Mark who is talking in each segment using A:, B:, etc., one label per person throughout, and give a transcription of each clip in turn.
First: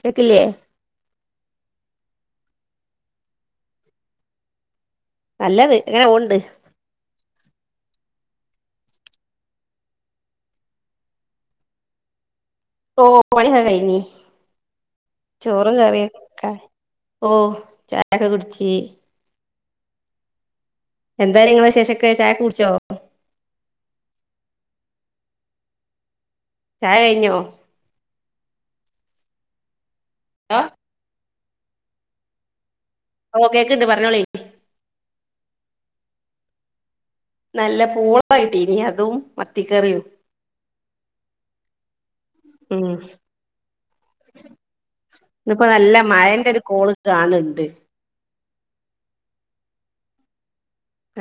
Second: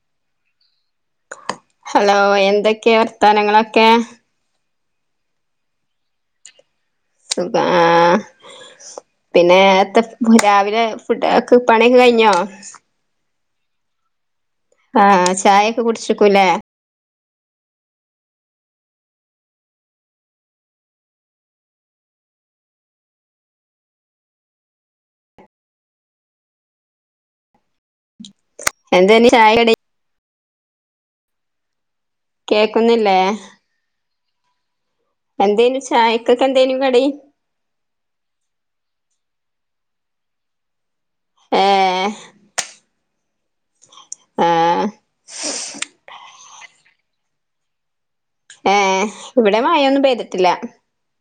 A: കേട്ടില്ലേ
B: ഹലോ, എന്തൊക്കെയാ വർത്താനങ്ങളൊക്കെ
A: നല്ലത് ഇങ്ങനെ പോണുണ്ട്
B: സുഖ, ആ, പിന്നെത്തെ രാവിലെ ഫുഡ് ഒക്കെ പണിക്കെ കഴിഞ്ഞോ
A: ഓ [unintelligible]
B: ആ
A: ചോറും
B: ചായയൊക്കെ കുടിച്ചിരിക്കൂലേ
A: കറിയൊക്കെ ഓ ചായക്ക കുടിച്ചി എന്തായ് നിങ്ങടെ വിശേഷൊക്കെ ചായയൊക്ക കുടിച്ചോ ചായ കഴിഞ്ഞോ
B: എന്താണ് ചായ കടി
A: ആ
B: കേ
A: ഓ കേക്ക്ണ്ട് പറഞ്ഞോളി
B: എന്തേനു ചായക്കൊക്കെ എന്തേനു കടി
A: നല്ല പൂളായിട്ട് ഇനി അതും മത്തിക്കറിയും
B: ഏഹ്
A: ഉം
B: ആഹ്
A: ഇവിടിപ്പോ നല്ല മഴേണ്ട് കോള് കാണുണ്ട്
B: ഏ ഇവിടെ മാഴയൊന്നും പെയ്തിട്ടില്ല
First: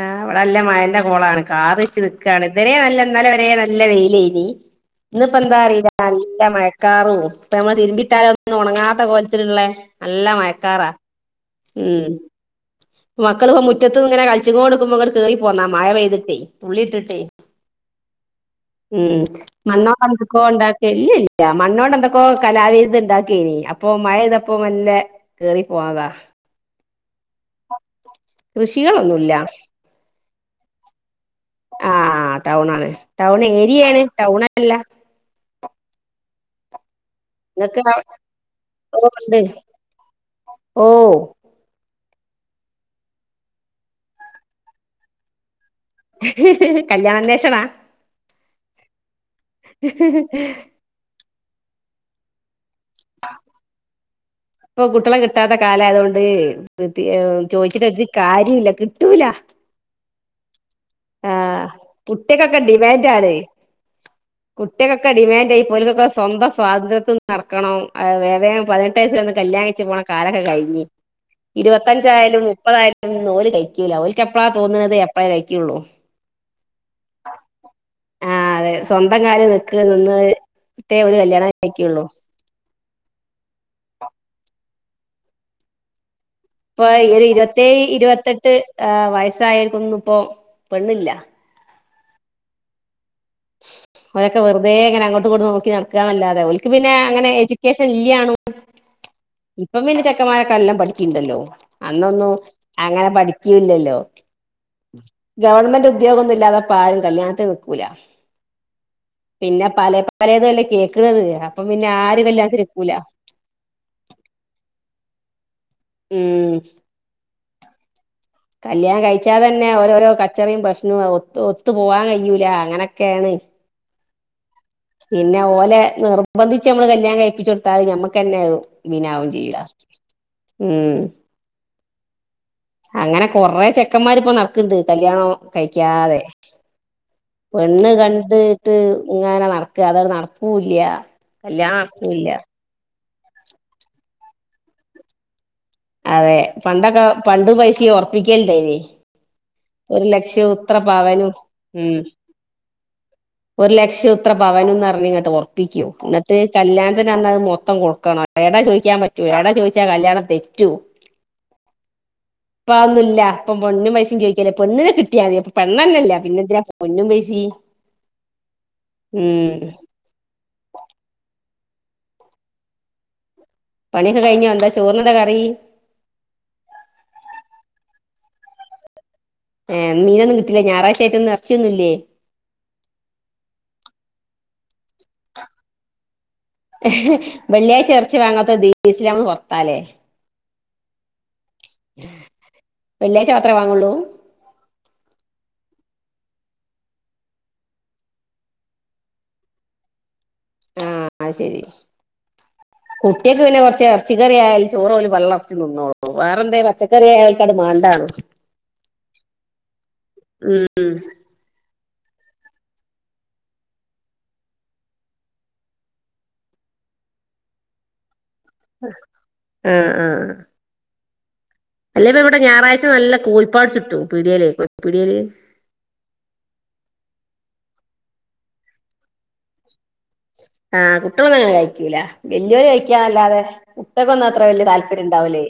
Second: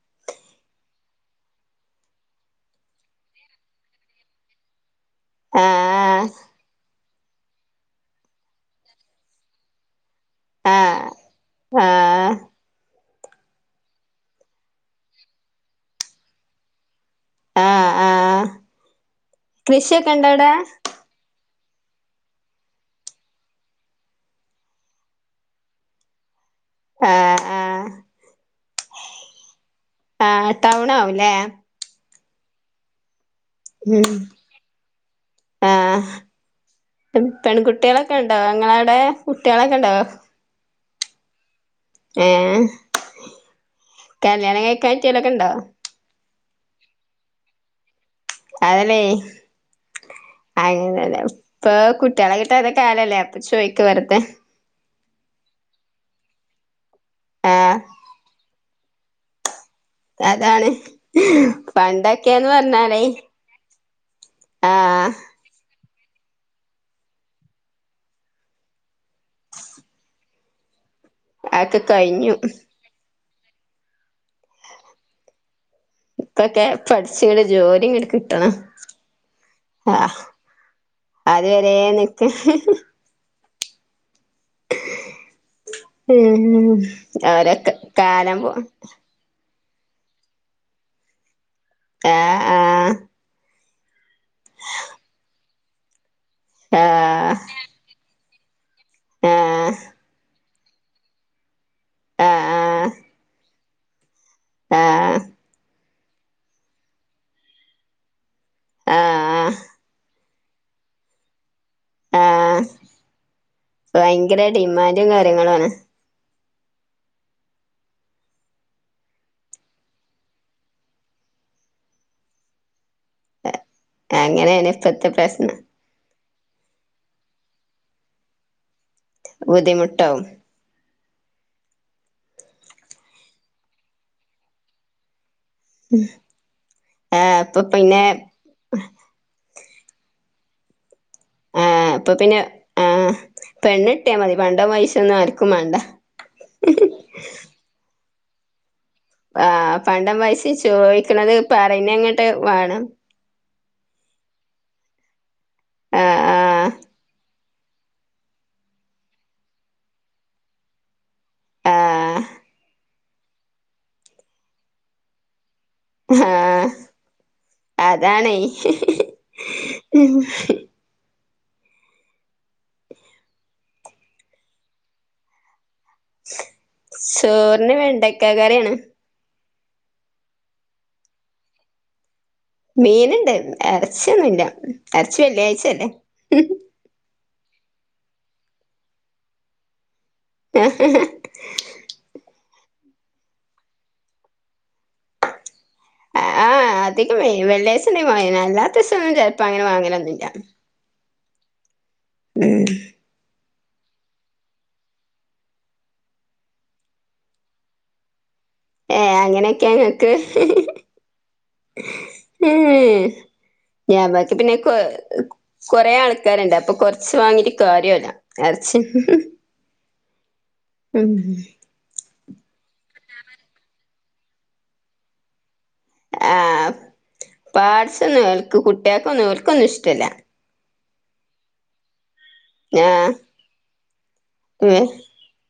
A: ആ ഇവിടെ നല്ല മഴന്റെ കോളാണ് കാറ് വെച്ച് നിക്കാണ് ഇതുവരെ ഇന്നലെ വരെ നല്ല വെയിലാനി ഇന്നിപ്പ എന്താ അറിയില്ല
B: ആഹ്
A: നല്ല മഴക്കാറും ഇപ്പ നമ്മള് തിരുമ്പിട്ടാലും ഒന്നും ഉണങ്ങാത്ത കോലത്തിലുള്ളേ
B: ആ
A: ഉം
B: ആ
A: മക്കള് മുറ്റത്ത് ഇങ്ങനെ കളിച്ചങ്ങോണ്ട് നിക്കുമ്പോ ഇങ്ങട്ട് കേറി പോന്നാ മഴ പെയ്തിട്ടേ തുള്ളി ഇട്ടിട്ടേ
B: ആ ആ
A: ഉം മണ്ണോ പന്തക്കോ ഉണ്ടാക്ക മണ്ണോണ്ട് എന്തൊക്കോ കലാവിരുത് ഉണ്ടാക്കിയനി അപ്പൊ മഴപെയ്തപ്പോ കേറി പോന്നതാ
B: ആ
A: കൃഷികളൊന്നുമില്ല
B: ആ ടൗൺ ആവൂല്ലേ
A: ആ ടൗൺ ആണ് ടൗൺ ഏരിയയാണ്
B: ഉം
A: ടൗൺ അല്ല
B: ആഹ്
A: ഇങ്ങക്ക്
B: പെൺകുട്ടികളൊക്കെ ഉണ്ടാവോ നിങ്ങടെ അവിടെ
A: ഓ ഉണ്ട്
B: കുട്ടികളൊക്കെ ഉണ്ടാവോ
A: ഓ
B: ഏ കല്യാണം കഴിക്കാം പറ്റിയോലൊക്കെണ്ടോ
A: കല്യാണ അന്വേഷണാ
B: അതല്ലേ അങ്ങനല്ലെപ്പൊ കുട്ട്യാളെ തെ കാലല്ലേ അപ്പൊ ചോയ്ക്ക വെർദേ
A: ഇപ്പം കുട്ട്യളെ കിട്ടാത്ത കാലായതോണ്ട് പ്രത്യേ
B: ആഹ്
A: ചോദിച്ചിട്ട് ഒരു കാര്യോല്ല ട്ടൂല
B: അതാണ് പണ്ടൊക്കേന്ന്
A: കുട്ടികക്കൊക്കെ
B: പറഞ്ഞാലേയ്
A: ഡിമാൻഡാണ് കുട്ടികൾക്കൊക്കെ
B: ആഹ്
A: ഡിമാൻഡായി ഇപ്പോൽക്കൊക്കെ സ്വന്തം സ്വാതന്ത്ര്യത്തിൽ നടക്കണം വേം വേം പതിനെട്ട് വയ കല്യാണം കയിച്ച് പോണ കാലൊക്കെ കയിഞ്
B: അതൊക്കെ കഴിഞ്ഞു
A: ഇരുപത്തഞ്ചായാലും മുപ്പതാ ഓല് കയിക്കൂല ഓൽക്ക് എപ്പളാ തോന്ന്ണത് എപ്പഴാ കയിക്ക്ള്ളൂ
B: ഇപ്പക്കെ പഠിച്ച്ങ്ങട്ട് ജോലി ഇങ്ങട്ട്
A: ആഹ്
B: കിട്ടണം
A: അതെ സ്വന്തം കാലിൽ നിക്ക്
B: ആഹ്
A: നിന്നിട്ടേ ഒരു
B: അത്
A: കല്യാണം
B: വരെ
A: കഴിക്കുള്ളൂ
B: നിക്ക് ഉം
A: ഇപ്പ ഒരു
B: ഓരോ
A: ഇരുപത്തേഴ്
B: കാലം പോ
A: ഇരുപത്തെട്ട് ഏ വയസ് ആയോര്ക്കൊന്നുപ്പോ പെണ്ണ്ല്ല
B: ആഹ് ആഹ്
A: ഓലൊക്കെ വെറ്തേങ്ങനെ അങ്ങാട്ടുങ്ങാട്ടും നോ നടക്കാനല്ലാതെ ഓർക് പിന്നെ അങ്ങനെ
B: ആഹ്
A: എഡ്യൂക്കേഷൻ ഇല്ലയാണു
B: ആഹ്
A: ഇപ്പ പിന്ന ചെക്കമാര് എല്ലം പഠിക്കിണ്ടല്ലോ
B: ആഹ്
A: അന്നൊന്നും
B: ആഹ്
A: അങ്ങനെ പഠി [unintelligible]
B: ആഹ് ആഹ്
A: ഗവൺമെന്റ് ഉദ്യോഗോന്നുല്ലാത്തപ്പാരും കല്യാണത്തിന് നിക്കൂല്ല.
B: ആഹ്
A: പിന്നെ പലെ പലേതുല്ലേ കേക്ക്ണത് അപ്പൊ പിന്നെ ആര്
B: ആഹ്
A: കല്യാണത്തിന്ക്കൂല
B: ന്റും കാര്യങ്ങളാണ്
A: മ് കല്യാണം കഴിച്ചാ തന്നെ ഓരോരോ കച്ചറീം പ്രശ്നവും ഒ ഒത്തു പോവാൻ കഴിയൂല അങ്ങനൊക്കേണ്.
B: അങ്ങനെയാണ് ഇപ്പത്തെ പ്രശ്നം
A: ബന്ധിച്ച് നമ്മള് കല്യാണം കഴിപ്പിച്ച് കൊടുത്താല് ഞമ്മക്ക് തന്നെയാകും വിന ആവും ചെയ്യാ
B: ബുദ്ധിമുട്ടാവും.
A: ഉം അങ്ങനെ കൊറേ ചെക്കന്മാരിപ്പോ നടക്കണ്ട് കല്യാണോ കഴിക്കാതെ.
B: ആഹ് ഇപ്പൊ
A: പെണ്ണ്
B: പിന്നെ
A: കണ്ടിട്ട് ഇങ്ങനെ നടക്ക ക്ക് അതങ്ങട് നടപ്പൂല്ല കല്യാണം ആക്കൂല്ല
B: പെണ്ണ് കിട്ട്യാ മതി പണ്ടോംപൈസ ഒന്നും ആര്
A: അതെ പണ്ടൊക്കെ പണ്ട് പൈസ ഒർ പ്പിക്കൽ ണ്ടേനി.
B: ആ പണ്ട് വയസ്യൻ
A: പവനും
B: ചോദിക്കണത്
A: ഉം
B: പറയണങ്ങട്ട് വേണം
A: ഒരു ലക്ഷം ഇത്ര പവനുംന്ന് പറഞ്ഞ് ഇങ്ങട്ട് പോ പ്പിക്കും.
B: ആഹ്
A: എന്നിട്ട്
B: ആഹ്
A: കല്യാണത്തിൻ്റന്ന് മൊ മൊത്തം കൊടുക്കണം. ഏടാ ചോദിക്കാൻ പറ്റോ ഏടാ ചോദിച്ചാ കല്യാണം തെറ്റോ.
B: ആഹ്
A: ഇപ്പ അതൊന്നുല്ല ഇപ്പൊ പൊന്നും പൈസയും ചോദിക്കേല പെണ്ണിനെ കിട്ടിയാതി പെണ്ണന്നെ ഇല്ല പിന്നെന്തിനാ പൊന്നും പൈസി
B: ന്നെയ്.
A: പണിയൊക്കെ കഴിഞ്ഞോ എന്താ ചോറിനെന്താ കറി
B: ചോറിന് വേണ്ടക്കാ കറിയാണ്
A: ഏ മീനൊന്നും കിട്ടീല്ലേ. ഞായറാഴ്ച ആയി ട്ടിന്ന് ഇറച്ചിയൊന്നൂല്ലേ.
B: മീനുണ്ട് ഇറച്ചിയൊന്നുല്ല. ഇറച്ചി വെള്ളിയാഴ്ച അല്ലേ
A: വെള്ളിയാഴ്ച ഇറച്ചി വാങ്ങാത്ത ദിസലാമ് പുറത്താലേ
B: ഹ് ഹ..
A: വെള്ളിയാഴ്ച മാത്രേ വാങ്ങൊള്ളൂ
B: ആ അധികം വെള്ളിയാഴ്ച്ചന്നെ വാങ്ങനെ. അല്ലാത്ത ദിവസൊന്നും ചിലപ്പോ അങ്ങനെ വാങ്ങലൊന്നൂല്ല
A: ആ ശരി കുട്ടിയൊക്കെങ്ങനൊറ ഇറച്ചിക്കറി ആയാലും ചോറ് ഓല് പള്ള നെറച്ച് തിന്നോളൂ. വേറെന്തേ പച്ചക്കറി ആയാല് അത് മാണ്ടാണ്
B: ഏ അങ്ങനെയൊക്കെ ങ്ങക്ക്
A: ഉം
B: ഉം ഞാൻ ബാക്കി പിന്നെ കൊ കൊറേ ആൾക്കാരുണ്ട് അപ്പൊ കൊറച്ച് വാങ്ങിട്ട് കാര്യല്ല എറച്ചി
A: ആ ആ
B: ഉം
A: അപ്പ ഇവിടെ ഞായറാഴ്ച നല്ല കോഴിപ്പാട്സ് കിട്ടും. പീടിയേലെ പിടിയേല്
B: ആ പാട്സ് ഒന്നും ഓൽക്ക് കുട്ടികക്ക് ഒന്നും ഇവർക്ക് ഒന്നും ഇഷ്ടല്ല.
A: ആ കുട്ടികളൊന്നും അങ്ങനെ കഴിക്കൂല വല്ലിയോരു
B: ആഹ്
A: കഴിക്കൂന്നല്ലാതെ കുട്ടികൾക്കൊന്നും അത്ര വലിയ
B: ഉം
A: താല്പര്യം ഉണ്ടാവൂല്ലേ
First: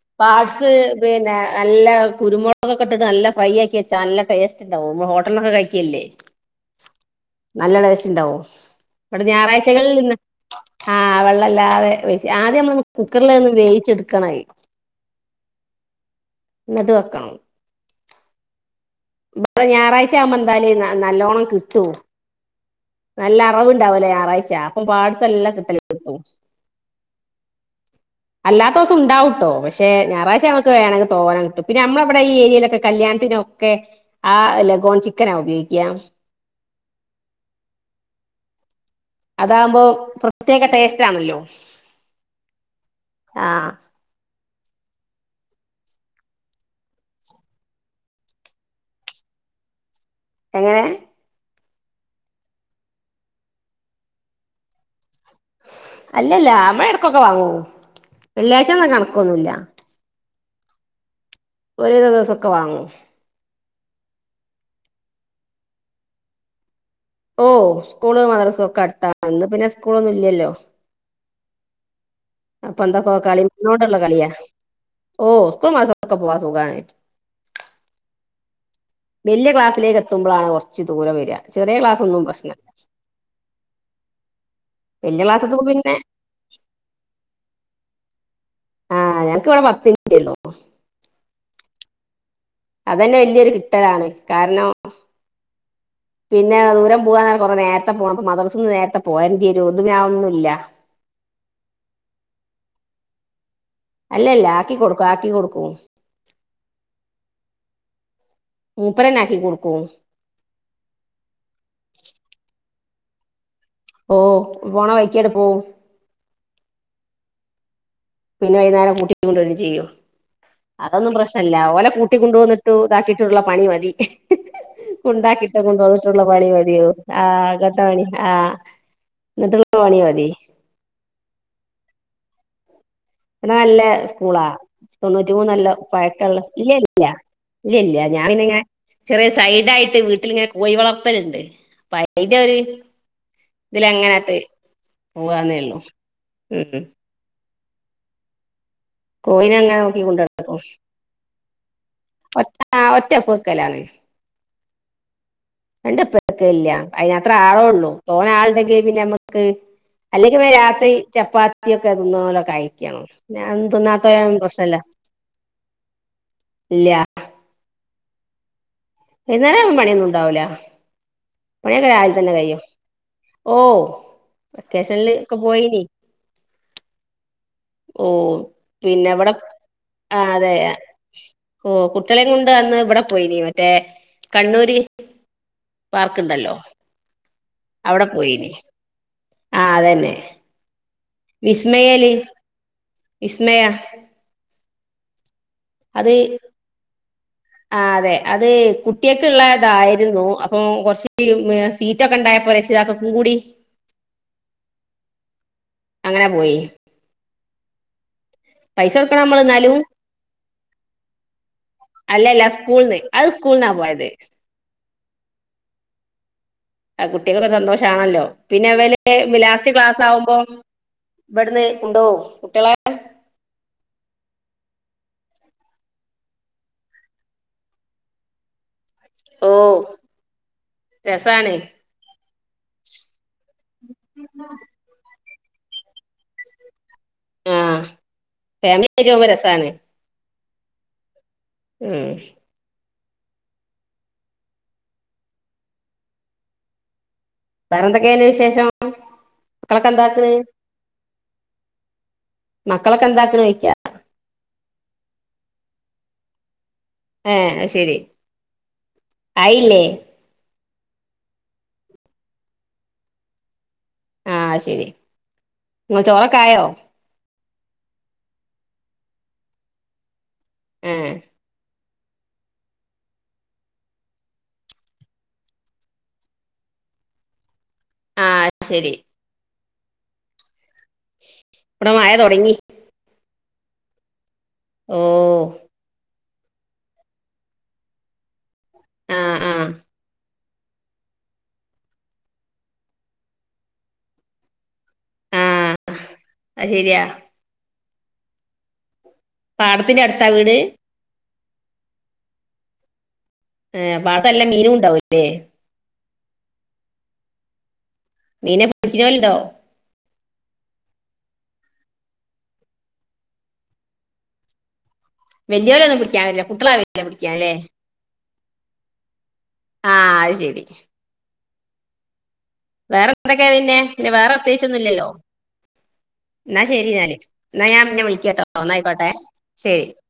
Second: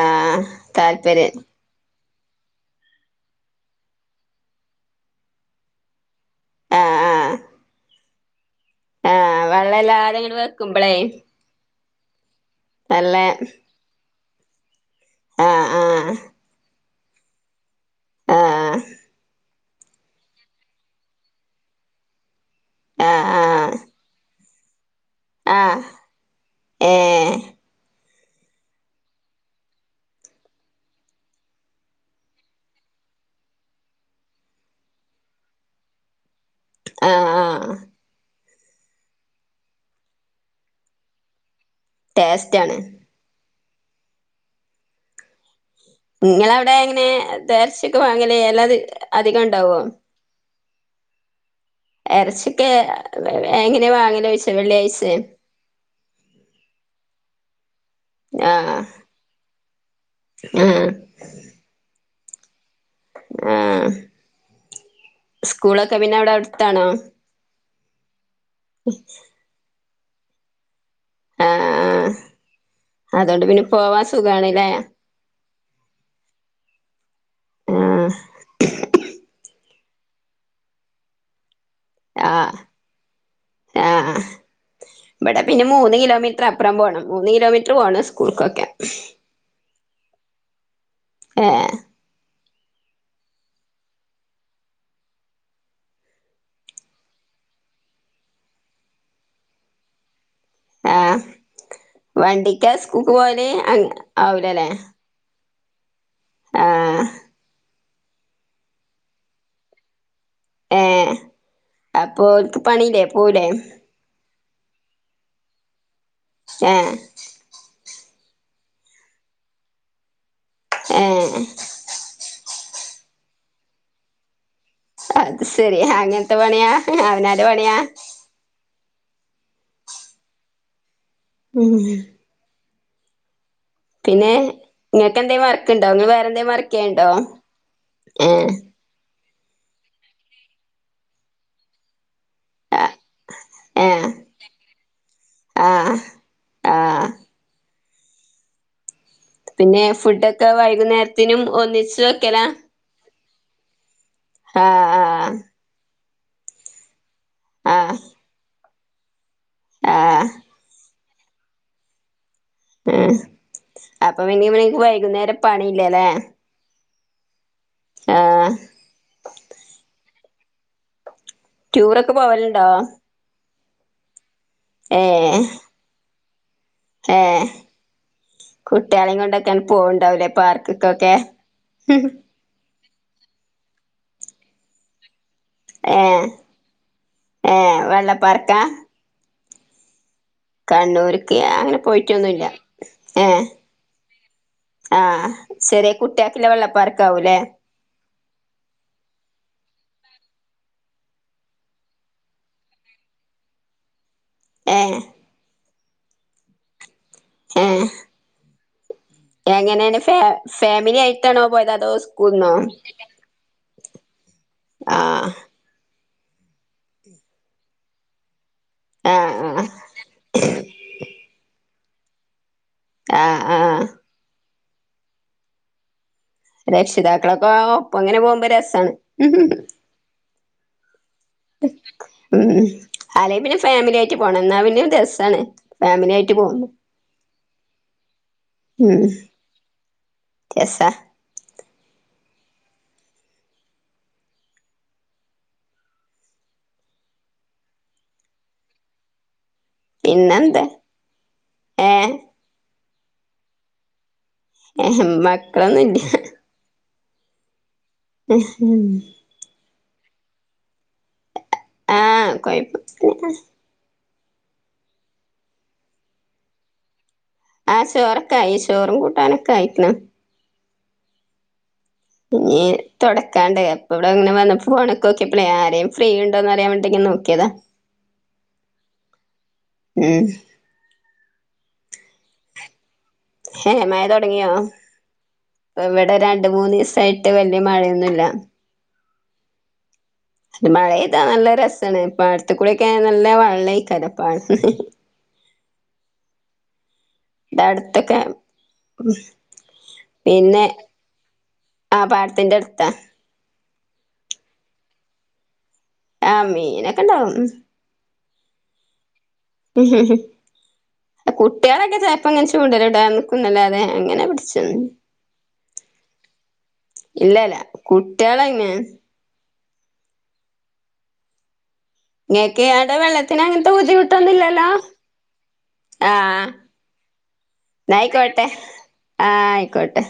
B: ആഹ്
A: പാട്സ് പിന്നെ
B: താല്പര്യം
A: നല്ല കുരുമുളൊക്കെ ഇട്ടിട്ട് നല്ല ഫ്രൈ ആക്കി വെച്ചാ നല്ല ടേസ്റ്റ് ഉണ്ടാവുംമ്മ ഹോട്ടലൊക്കെ കഴിക്കിയല്ലേ
B: ആഹ് ആഹ്
A: നല്ല ടൈസ്റ്റ് ണ്ടാവും ഇവിടെ
B: ആഹ്
A: ഞായറാഴ്ചകളിൽ ഇന്ന്
B: വെള്ളല്ലാതെ ഇങ്ങട് വെക്കുമ്പളേ
A: ആഹ വെള്ളല്ലാതെ ആദ്യം നമ്മൾ
B: നല്ല
A: കുക്കറൽ ഒന്ന് വേവിച്ചെടുക്കണായി
B: ആഹ ആഹ
A: ന്നട്ട് വെക്കണം
B: ആഹ് ആ
A: ഇവിടെ ഞായറാഴ്ച ആവുമ്പോൾ എന്താലും നല്ലോണ്ണം കിട്ടും
B: ആഹ്
A: നല്ല
B: ആഹ്
A: അറവുണ്ടാവല്ലോ ഞായറാഴ്ച ചാപ് ഇപ്പം പാട്സ് എല്ലാം കിട്ടല
B: ആഹ്
A: എടുത്തു
B: ഏഹ്
A: അല്ലാത്ത ദിവസം ഉണ്ടാവൂട്ടോ പക്ഷെ ഞായറാഴ്ച നമുക്ക് വേണമെങ്കിൽ തോന കിട്ടും പിന്നെ നമ്മളവിടെ ഈ ഏരിയയിലൊക്കെ കല്യാണത്തിനൊക്കെ ആ ലഗോൺ ചിക്കനാ ഉപയോഗിക്കാ
B: ആഹ ആഹ
A: അതാകുമ്പോ പ്രത്യേക ടേസ്റ്റ്ണല്ലോ
B: ടേസ്റ്റ് ആണ്
A: ആഹ
B: നിങ്ങളവിടെ എങ്ങനെ ഇറച്ചിയൊക്കെ വേങ്ങൽ എല്ലാ അധികം ഉണ്ടാവോ
A: എങ്ങനെ
B: ഇറച്ചിക്കെ എങ്ങനെയ വാങ്ങലോയിച്ച വെള്ളിയാഴ്ചെ
A: ക്കൊക്കെ വാങ്ങോ വെള്ളിയാഴ്ച എന്ന കണക്കൊന്നുമല്ല
B: ആഹ
A: ഒക്കെ വാങ്ങും
B: ആ സ്കൂളൊക്കെ പിന്നെ അവിടെ അടുത്താണോ
A: സ്കൂൾ മദ്രാസ് സക്കെ. അടുത്ത ഇന്ന് പിന്നെ സ്കൂൾ ഒന്നും ഇല്ലല്ലോ
B: ആഹ്
A: അപ്പൊ എന്തൊക്ക
B: ആഹ്
A: കളി
B: അതുകൊണ്ട് പിന്നെ
A: മണ്ണോണ്ട്ള്ള
B: പോവാൻ
A: കളിയാ
B: സുഖാണ്ല്ലേ?
A: ഓ സ്കൂൾക്കും മദ്രസ്സക്കും പോകാൻ സുഗാണ്
B: ആഹ
A: വലിയ ക്ലാസ്സിലേക്ക് എത്തുമ്പോഴാണ് കുറച്ച് ദൂരം വരിക ചെറിയ ക്ലാസ്സൊന്നും
B: ആഹ
A: പ്രശ്ന
B: ആഹ
A: വല്യ
B: ഇവിടെ
A: ക്ലാസ്സെത്തുമ്പോ
B: പിന്നെ മൂന്ന് കിലോമീറ്റർ അപ്പുറം പോണം മൂന്ന് കിലോമീറ്റർ പോണം സ്കൂൾക്കൊക്കെ
A: ആഹ് ഞങ്ങക്ക് [unintelligible]
B: ഏ
A: അതന്നെ വല്യൊരു കിട്ടലാണ് കാരണം പിന്നെ ദൂരം പോകന്ന കൊറ നേരത്തെ പോണംപ്പ മദ്രസിൽ നിന്ന് നേരത്തെ പോരണ്ടിയരും ഇത് പിന്നെ അതൊന്നുല
B: ആഹ വണ്ടിക്കെ സ്കൂൾക്ക് പോകല്
A: അല്ലല്ല ആക്കി കൊടുക്കും ആക്കി കൊടുക്കും. ഉം
B: ആ
A: മൂപ്പരന്നെ ആക്കി കൊടുക്കും.
B: ഏ അപ്പോൽക്ക് പണീല്ലേ? പോവൂലെ?
A: ഓ പോണ വഴിക്കട് പോം
B: ആ
A: പിന്നെ വൈകുന്നേരം കൂട്ടി കൊണ്ടു വര്വേം ചെയ്യും. അതൊന്നും
B: ഏഹ്
A: പ്രശ്നമല്ല ഓലെ കൂട്ടിക്കൊണ്ട് വന്നിട് ട്ടു ഇതാക്കിട്ടുള്ള പണി മതി.
B: അത്
A: ഉണ്ടാക്കിയിട്ട
B: ശരി
A: കൊണ്ട് വന്നിട്ടുള്ള
B: അങ്ങനത്തെ
A: പണി
B: പണിയാ
A: മതിയോ ആ
B: അവനാന്റെ പണിയാ?
A: കട്ട പണി ആ എന്നിട്ടുള്ള പണി മതി.
B: ഉം.
A: ഇ നല്ല
B: പിന്നെ
A: സ്കൂളാ
B: ഇങ്ങക്ക്
A: തൊണ്ണൂറ്റി
B: എന്തേ
A: മൂന്ന് കൊല്ലം
B: വർക്ക്ണ്ടോ ഇങ്ങള് വേറെ
A: പഴക്കള്ള
B: എന്തേ
A: ഇല്ല്യഇല്ല്യ
B: വർക്കെയ്യ്ണ്ടോ
A: ഇല്ല്യഇല്ല്യ ഞാൻ
B: ഏഹ്
A: പിന്നിങ്ങ ചെറിയ സൈടായിട്ട് വീട്ടിലിങ്ങനെ കോഴി വളത്തലുണ്ട് അപ്പ അതിന്റെ ഒരു
B: ആഹ് ഏഹ്
A: ഇതിലങ്ങനട്ട് പോവാന്നേ ഒള്ളു.
B: ആഹ്
A: ഉം
B: ആഹ്
A: കോയിനെ അങ്ങനെ
B: പിന്നെ
A: നോക്കി കൊണ്ട്
B: ഫുഡൊക്കെ വൈകുന്നേരത്തിനും ഒന്നിച്ച് വെക്കലാ?
A: ഒറ്റ ഒറ്റക്ക് വെക്കലാണ്.
B: ആ ആ
A: രണ്ട പ്പെക്കയില്ല. അയിനത്ര ആളേ ഒള്ളൂ തോന ആളുണ്ടെങ്കി പിന്നെയെമ്മക്ക് ക്ക്
B: ആഹ് ആഹ്
A: അല്ലെങ്കിവി രാത്രി ചപ്പാത്തിയൊക്കെയാ തിന്നണല്. കഴിക്കണം
B: ഉം
A: ഞാൻ തിന്നാത്ത
B: അപ്പൊ ഇനി
A: പ്രശ്നല്ല
B: ഇവിടക്ക് വൈകുന്നേരം പണിയില്ലല്ലെ.
A: ഇല്ല്യാ.
B: ആഹ്.
A: വൈന്നേരം പണിയൊന്നും ഉണ്ടാവൂല. പണിയൊക്കെ
B: ടൂറൊക്കെ
A: രാവിലെ തന്നെ കഴിയും
B: പോവലുണ്ടോ?
A: ഓ അത്യാശ്യള്ള ക്കെ പോയിനി.
B: ഏ
A: ഓ പിന്നെവിടെ, ആ
B: പോവ്ണ്ടാവുലേ
A: അതെയ,
B: പാർക്ക്ക്കൊക്കെ
A: ഓ കുട്ടികളെയും കൊണ്ട് അന്നിവിടെ പോയിനി മറ്റേ കണ്ണൂര്.
B: ഏഹ്
A: പാർക്ക്ണ്ടല്ലോ
B: ഏഹ്
A: അവടെ പോയിനി.
B: വെള്ളപ്പാർക്കാ
A: ആ അതന്നെ.
B: കണ്ണൂര്ക്ക് അങ്ങനെ
A: വിസ്മയല്
B: പോയിട്ടൊന്നുല്ല. ഏ
A: വിസ്മയ
B: ആഹ്. സരി
A: അത്
B: കുട്ടിയാക്ക്‌ള്ള വെള്ളപ്പാർക്കാവൂല്ലേ?
A: അതേ കുട്ടിയൊക്ക്‌ ഉള്ള ഇതായിരുന്നു. അപ്പൊ കൊറച്ച് മ് സീറ്റൊക്കെ ഇണ്ടായപ്പോ രക്ഷിതാക്കക്കും കൂടി
B: ഏ
A: അങ്ങനെ പോയി.
B: ഏഹ്
A: പൈസ കൊടുക്കണം നമ്മൾ എന്നാലും
B: എങ്ങനാണ് ഫാ ഫാമിലി ആയിട്ടാണോ പോയത്. അതോ
A: അല്ലല്ല
B: സ്കൂൾന്നോ?
A: സ്കൂൾന്ന് അത് സ്കൂൾന്നാ പോയത്
B: ആ
A: ആ കുട്ടികക്കൊക്കെ സന്തോഷാണല്ലോ പിന്നെ
B: ആഹ്
A: അവല്
B: ആഹ്
A: ലാസ്റ്റ് ക്ലാസ് ആകുമ്പോ ഇവിടന്ന് ഉണ്ടോ കുട്ട്യോളെ
B: ആഹ് ആഹ് രക്ഷിതാക്കളൊക്കെ ഒപ്പം അങ്ങനെ പോകുമ്പോ രസാണ്
A: ഓ രസാണെ
B: ഉം അല്ലെങ്കി പിന്നെ ഫാമിലി ആയിട്ട് പോണം ഇന്നാ പിന്നെ ഒരു രസാണ് ഫാമിലി ആയിട്ട് പോന്നു
A: ആ ഫാമില്യായിട്ട് പോവുമ്പോ രസാണ്
B: രസ
A: ഉം വേറെ എന്തൊക്കെയില് വിശേഷം മക്കളൊക്കെ എന്താക്കണ്
B: പിന്നെന്തേ ഏ
A: മക്കളൊക്കെ എന്താക്കണ് ഓ യ്ക്കാ
B: ഏ മക്കളൊന്നും ഇല്ല
A: എ അയ്ശ ശരി ആയില്ലേ
B: ആഹ് കൊയ്പ്പം [unintelligible]
A: ആഹ് ശരി നിങ്ങ ചോറൊക്കായോ
B: ആഹ് ശോറൊക്കെ ആയി ശോറും കൂട്ടാനൊക്കെ ആയിക്കണ്
A: ഉം
B: ഇനി തൊടക്കാണ്ടേ അപ്പ ഇവടെ ഇങ്ങനെ വന്നപ്പോ ഫോണൊക്കെ ഓക്കിയപ്പഴേ ആരേം ഫ്രീ ഇണ്ടോന്നറിയാൻ വേണ്ടിങ്കെ നോക്കിയതാ
A: ആഹ് ശരി
B: ഉം
A: ഇവടെ മയ തൊടങ്ങി
B: ഹേ മയ തൊട തൊടങ്ങിയോ ഇവിടെ രണ്ട് രണ്ട് മൂന്നീസായിട്ട് വെല്യ മഴയൊന്നുല്ല
A: ആ ആ
B: മഴ പെയ്ത നല്ല രസാണ്. പാടത്തുകൂടെ നല്ല വെള്ളം അയ്ക്കാരം
A: ആ അത് ശരിയാ
B: ഇവിടെ അടുത്തൊക്കെ
A: പാടത്തിന്റെ അടുത്താ വീട്
B: പിന്നെ ആ പാടത്തിന്റെ അടുത്താ
A: ഏ പാടത്ത് നല്ല മീനും ഉണ്ടാവൂല്ലേ
B: ആഹ മീനൊക്കെ ഇണ്ടാവും
A: മീനെ പിട്ച്ച്ണോലുണ്ടോ?
B: കുട്ട്യാളൊക്കെ ചെൽപ്പോ ഇങ്ങനെ ചൂണ്ടല് ഇടാൻ നിക്കുന്നല്ലാതെ അങ്ങനെ പിടിച്ച
A: വല്യോരൊന്നു കുട്ട്യാഇല്ലേ കുട്ട്യളാ [unintelligible] പിടിക്കാല്ലേ
B: ഇല്ലല്ല കുട്ടികളങ്ങനെ
A: ആഹ് അത് ശെരി
B: ഇങ്ങക്ക് അവിടെ
A: വേറെ
B: വെള്ളത്തിന് അങ്ങനത്തെ
A: എത്രക്കെഴിഞ്ഞെ പിന്നെ
B: ബുദ്ധിമുട്ടൊന്നും
A: വേറെ പ്രിതേഘിച്ച്
B: ഇല്ലല്ലോ
A: ഒന്നുല്ലല്ലോ
B: ആഹ്
A: ഇന്നാ ശെരി ഞാല് എന്നാ ഞാൻ പിന്നെ വിളിക്കട്ടോ
B: ന്നായിക്കോട്ടെ
A: ഇന്നായിക്കോട്ടെ
B: ആഹ്
A: ശെരി
B: ആയിക്കോട്ടെ